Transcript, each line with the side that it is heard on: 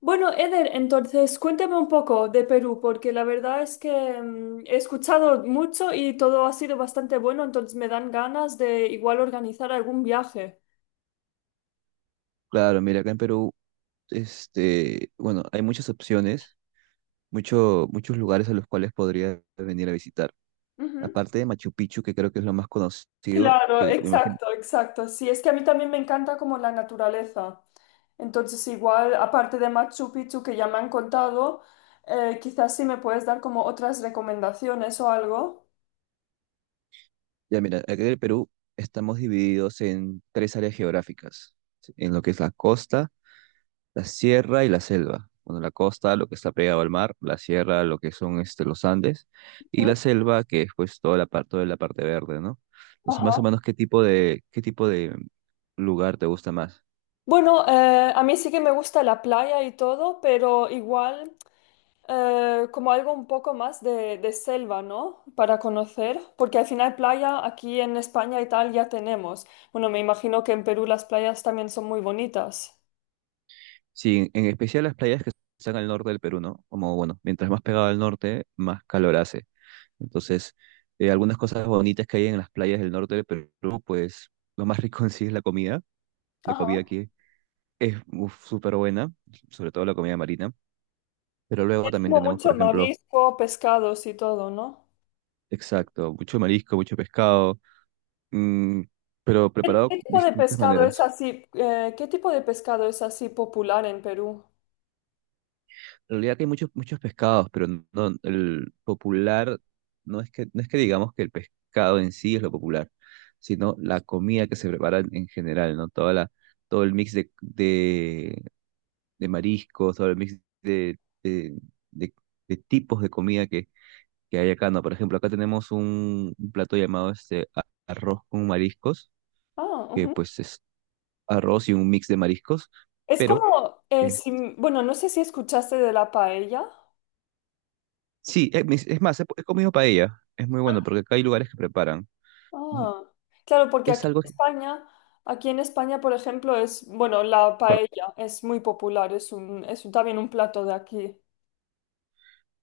left: Bueno, Eder, entonces cuéntame un poco de Perú, porque la verdad es que he escuchado mucho y todo ha sido bastante bueno, entonces me dan ganas de igual organizar algún viaje.
right: Claro, mira, acá en Perú, bueno, hay muchas opciones, muchos lugares a los cuales podrías venir a visitar.
left: Ujú.
right: Aparte de Machu Picchu, que creo que es lo más conocido,
left: Claro,
right: me imagino-
left: exacto, exacto. Sí, es que a mí también me encanta como la naturaleza. Entonces, igual, aparte de Machu Picchu que ya me han contado, quizás sí me puedes dar como otras recomendaciones o algo.
right: Ya, mira, acá en el Perú estamos divididos en tres áreas geográficas, ¿sí? En lo que es la costa, la sierra y la selva. Bueno, la costa, lo que está pegado al mar, la sierra, lo que son los Andes, y
left: Ujú.
right: la selva, que es pues toda la parte verde, ¿no? Entonces, más o
left: Ajá.
right: menos, ¿qué tipo de lugar te gusta más?
left: Bueno, a mí sí que me gusta la playa y todo, pero igual como algo un poco más de selva, ¿no? Para conocer, porque al final playa aquí en España y tal ya tenemos. Bueno, me imagino que en Perú las playas también son muy bonitas.
right: Sí, en especial las playas que están al norte del Perú, ¿no? Como, bueno, mientras más pegado al norte, más calor hace. Entonces, algunas cosas bonitas que hay en las playas del norte del Perú, pues lo más rico en sí es la comida. La
left: Ajá.
right: comida aquí es uf, súper buena, sobre todo la comida marina. Pero luego
left: Es
right: también
left: como
right: tenemos,
left: mucho
right: por ejemplo,
left: marisco, pescados y todo, ¿no?
right: exacto, mucho marisco, mucho pescado, mm, pero
left: ¿Qué
right: preparado de
left: tipo de
right: distintas
left: pescado es
right: maneras.
left: así? ¿Qué tipo de pescado es así popular en Perú?
right: En realidad que hay muchos, muchos pescados, pero no, el popular no es que digamos que el pescado en sí es lo popular, sino la comida que se prepara en general, ¿no? Toda la, todo el mix de mariscos, todo el mix de de tipos de comida que hay acá, ¿no? Por ejemplo, acá tenemos un plato llamado a- arroz con mariscos,
left: Ah,
right: que
left: ujú.
right: pues es arroz y un mix de mariscos,
left: Es
right: pero
left: como,
right: este,
left: bueno, no sé si escuchaste de la paella.
right: sí, es, mis- es más, he comido paella. Es muy bueno porque acá hay lugares que preparan. Mm,
left: Ah, claro, porque
right: es
left: aquí
right: algo,
left: en
right: que-
left: España, por ejemplo, es, bueno, la
right: pero,
left: paella es muy popular, también un plato de aquí.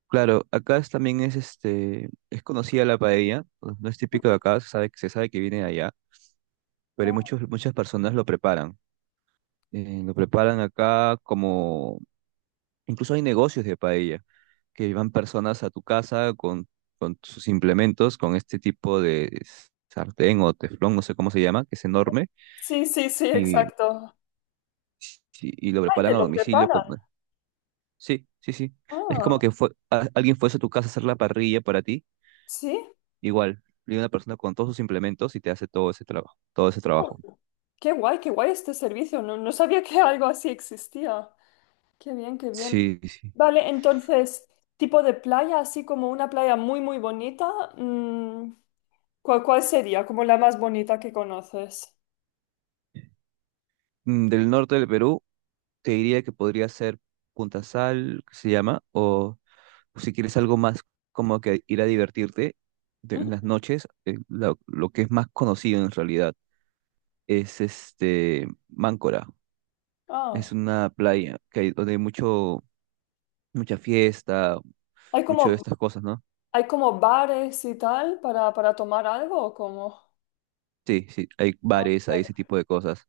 right: claro, acá es- también es es conocida la paella. No es típico de acá, se sabe que viene de allá, pero hay
left: Ah,
right: muchos, muchas personas lo preparan. Lo preparan acá como, incluso hay negocios de paella, que van personas a tu casa con sus implementos, con este tipo de sartén o teflón, no sé cómo se llama, que es enorme,
left: sí, sí, sí,
right: y,
left: exacto.
right: y lo
left: Ay, te
right: preparan a
left: lo
right: domicilio.
left: preparan.
right: Sí, sí, sí. Es como
left: Ah,
right: que fue, a- alguien fuese a tu casa a hacer la parrilla para ti,
left: sí.
right: igual. Viene una persona con todos sus implementos y te hace todo ese trabajo, todo ese
left: Ah,
right: trabajo.
left: qué guay este servicio. No, no sabía que algo así existía. Qué bien, qué bien.
right: Sí, sí.
left: Vale, entonces, tipo de playa, así como una playa muy, muy bonita, ¿cuál sería? Como la más bonita que conoces.
right: Mm, del norte del Perú, te diría que podría ser Punta Sal, que se llama, o si quieres algo más como que ir a divertirte de- en las
left: Ujú.
right: noches, lo que es más conocido en realidad es Máncora. Es
left: Ah,
right: una playa que hay, donde hay mucho, mucha fiesta,
left: hay
right: mucho de
left: como
right: estas cosas, ¿no?
left: ¿Hay como bares y tal para tomar algo o cómo?
right: Sí, sí, hay
left: Ah,
right: bares, hay
left: vale.
right: ese tipo de cosas.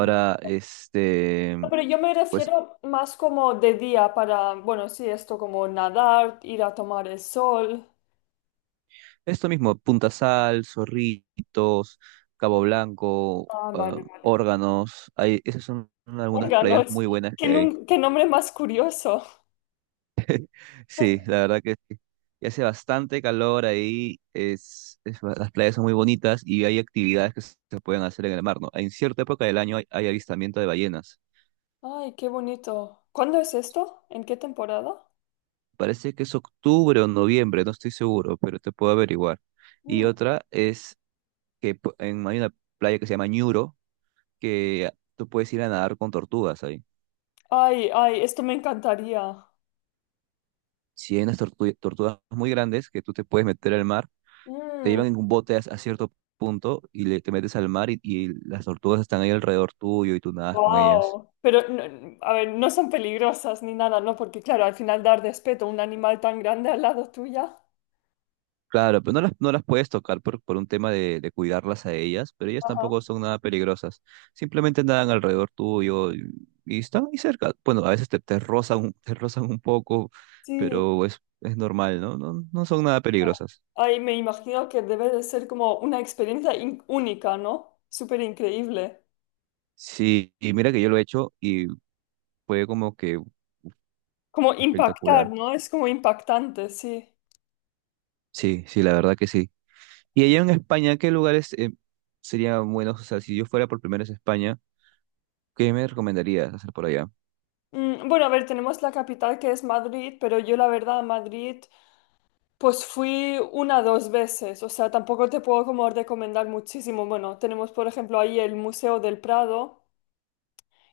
left: Bueno, pero yo me
right: pues
left: refiero más como de día para, bueno, sí, esto como nadar, ir a tomar el sol.
right: esto mismo, Punta Sal, Zorritos, Cabo Blanco,
left: Ah,
right: ah,
left: vale, vale.
right: Órganos, hay, esas son algunas playas
left: Órganos.
right: muy buenas que hay.
left: Qué nombre más curioso.
right: Sí, la verdad que sí. Y hace bastante calor ahí, es ba- las playas son muy bonitas y hay actividades que se pueden hacer en el mar, ¿no? En cierta época del año hay, hay avistamiento de ballenas.
left: Ay, qué bonito. ¿Cuándo es esto? ¿En qué temporada?
right: Parece que es octubre o noviembre, no estoy seguro, pero te puedo averiguar. Y
left: Mm.
right: otra es que pu- en, hay una playa que se llama Ñuro, que tú puedes ir a nadar con tortugas ahí.
left: Ay, ay, esto me encantaría.
right: Si hay unas tortu- tortugas muy grandes que tú te puedes meter al mar, te
left: Mm.
right: llevan en un bote a cierto punto y le- te metes al mar y las tortugas están ahí alrededor tuyo y tú nadas con ellas.
left: Wow, pero no, a ver, no son peligrosas ni nada, ¿no? Porque claro, al final dar respeto a un animal tan grande al lado tuya.
right: Claro, pero no las puedes tocar por un tema de cuidarlas a ellas, pero ellas
left: Ajá.
right: tampoco son nada peligrosas. Simplemente nadan alrededor tuyo y están ahí cerca. Bueno, a veces te rozan un poco,
left: Sí,
right: pero es normal, ¿no? No, no son nada peligrosas.
left: ay, me imagino que debe de ser como una experiencia única, ¿no? Súper increíble.
right: Sí, y mira que yo lo he hecho y fue como que
left: Como impactar,
right: espectacular.
left: ¿no? Es como impactante, sí.
right: Sí, sí, la verdad que sí. Y allá en España, ¿qué lugares serían buenos? O sea, si yo fuera por primera vez a España, ¿qué me recomendarías hacer por allá?
left: Bueno, a ver, tenemos la capital que es Madrid, pero yo la verdad a Madrid pues fui una dos veces, o sea, tampoco te puedo como recomendar muchísimo. Bueno, tenemos por ejemplo ahí el Museo del Prado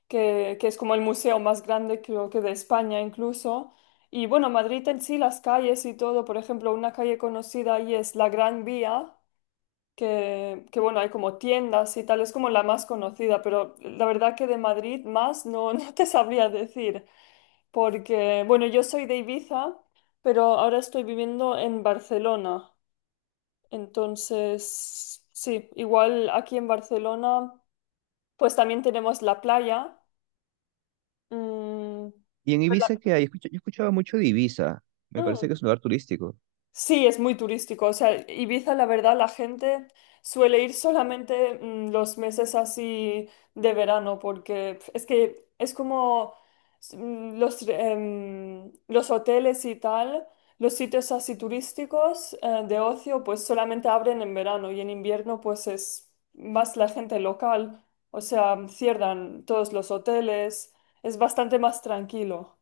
left: que es como el museo más grande creo que de España incluso. Y bueno, Madrid en sí, las calles y todo, por ejemplo, una calle conocida ahí es la Gran Vía, que bueno, hay como tiendas y tal, es como la más conocida, pero la verdad que de Madrid más no, no te sabría decir, porque bueno, yo soy de Ibiza, pero ahora estoy viviendo en Barcelona, entonces sí, igual aquí en Barcelona, pues también tenemos la playa. mm,
right: Y en Ibiza, ¿qué hay? Escucha- yo escuchaba mucho de Ibiza. Me parece
left: Mm,
right: que es un lugar turístico.
left: Sí, es muy turístico. O sea, Ibiza, la verdad, la gente suele ir solamente los meses así de verano, porque pf, es que es como los hoteles y tal, los sitios así turísticos de ocio, pues solamente abren en verano y en invierno, pues es más la gente local. O sea, cierran todos los hoteles, es bastante más tranquilo.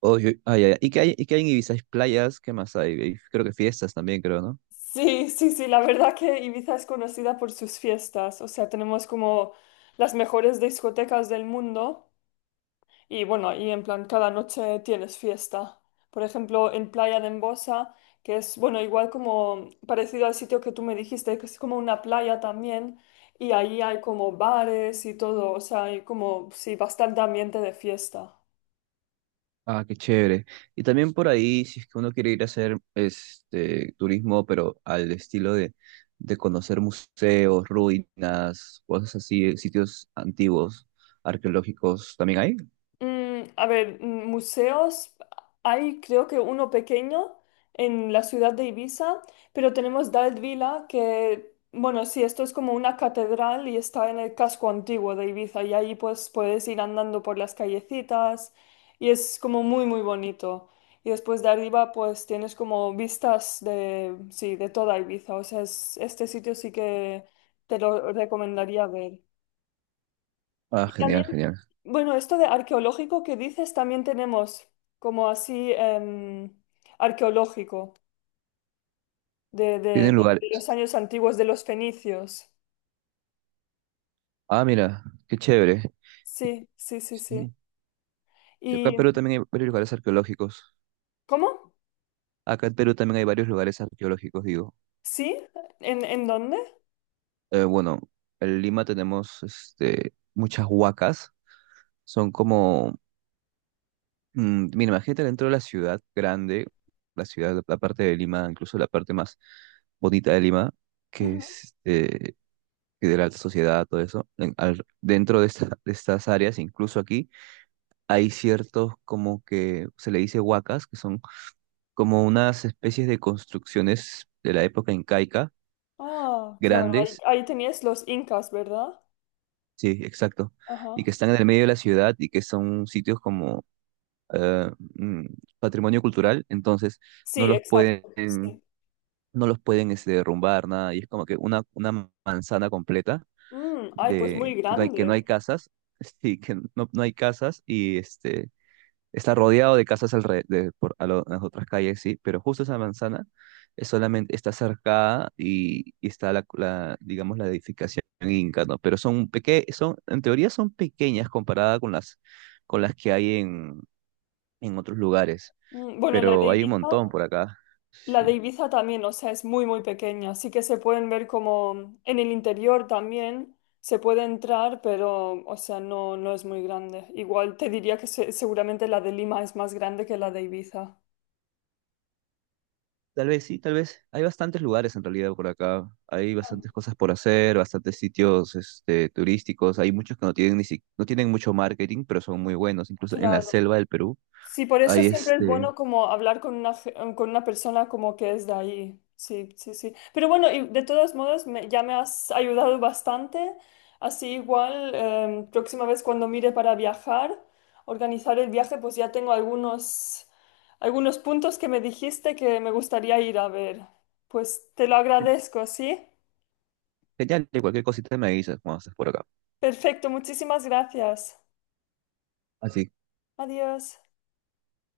right: Oh, yo- ah, ya, ya. Y qué hay en Ibiza? Hay playas, ¿qué más hay? Hay- creo que fiestas también, creo, ¿no?
left: Sí, sí, sí, la verdad que Ibiza es conocida por sus fiestas, o sea, tenemos como las mejores discotecas del mundo y bueno, y en plan cada noche tienes fiesta. Por ejemplo, en Playa de Embosa, que es, bueno, igual como parecido al sitio que tú me dijiste, que es como una playa también y ahí hay como bares y todo, o sea, hay como, sí, bastante ambiente de fiesta.
right: Ah, qué chévere. Y también por ahí, si es que uno quiere ir a hacer turismo, pero al estilo de conocer museos, ruinas, cosas así, sitios antiguos, arqueológicos, ¿también hay?
left: A ver, museos, hay creo que uno pequeño en la ciudad de Ibiza, pero tenemos Dalvila que, bueno, sí, esto es como una catedral y está en el casco antiguo de Ibiza y ahí pues puedes ir andando por las callecitas y es como muy, muy bonito. Y después de arriba pues tienes como vistas de, sí, de toda Ibiza, o sea, este sitio sí que te lo recomendaría ver.
right: Ah,
left: Y también,
right: genial, genial.
left: bueno, esto de arqueológico que dices, también tenemos como así arqueológico
right: Tienen
left: de
right: lugares.
left: los años antiguos de los fenicios.
right: Ah, mira, qué chévere.
left: Sí, sí, sí, sí.
right: Sí. Acá en
left: ¿Y
right: Perú también hay varios lugares arqueológicos.
left: cómo?
right: Acá en Perú también hay varios lugares arqueológicos, digo.
left: ¿Sí? En dónde?
right: Bueno, en Lima tenemos muchas huacas. Son como, mm, mira, imagínate dentro de la ciudad grande, la ciudad, la parte de Lima, incluso la parte más bonita de Lima, que
left: Ujú.
right: es que de la alta sociedad, todo eso. En- al- dentro de, esta- de estas áreas, incluso aquí, hay ciertos como que se le dice huacas, que son como unas especies de construcciones de la época incaica,
left: Ah, claro, ahí,
right: grandes.
left: ahí tenías los incas, ¿verdad?
right: Sí, exacto. Y
left: Ajá.
right: que están en el medio de la ciudad y que son sitios como eh, mm, patrimonio cultural, entonces no
left: Sí,
right: los pueden,
left: exacto. Sí.
right: no los pueden derrumbar, nada. Y es como que una manzana completa
left: Mm, ay, pues muy
right: de que no hay
left: grande.
right: casas, sí, que no hay casas y está rodeado de casas alre- de- por, a lo- las otras calles, sí, pero justo esa manzana es solamente, está cercada y está la, la, digamos, la edificación inca, ¿no? Pero son peque, son, en teoría son pequeñas comparada con las que hay en otros lugares,
left: Mm, bueno, la de
right: pero hay un
left: Ibiza.
right: montón por acá,
left: La de
right: sí.
left: Ibiza también, o sea, es muy, muy pequeña. Así que se pueden ver como en el interior también se puede entrar, pero, o sea, no, no es muy grande. Igual te diría que seguramente la de Lima es más grande que la de Ibiza.
right: Tal vez sí, tal vez. Hay bastantes lugares en realidad por acá. Hay bastantes cosas por hacer, bastantes sitios turísticos. Hay muchos que no tienen ni si- no tienen mucho marketing, pero son muy buenos. Incluso en la
left: Claro.
right: selva del Perú.
left: Sí, por eso
right: Ahí
left: siempre es
right: este.
left: bueno como hablar con una, con una persona como que es de ahí. Sí, sí, sí. Pero bueno, y de todos modos ya me has ayudado bastante. Así igual, próxima vez cuando mire para viajar, organizar el viaje, pues ya tengo algunos, algunos puntos que me dijiste que me gustaría ir a ver. Pues te lo agradezco, ¿sí?
right: Genial, y cualquier cosita me avisas cuando estés por acá.
left: Perfecto, muchísimas gracias.
right: Así
left: Adiós.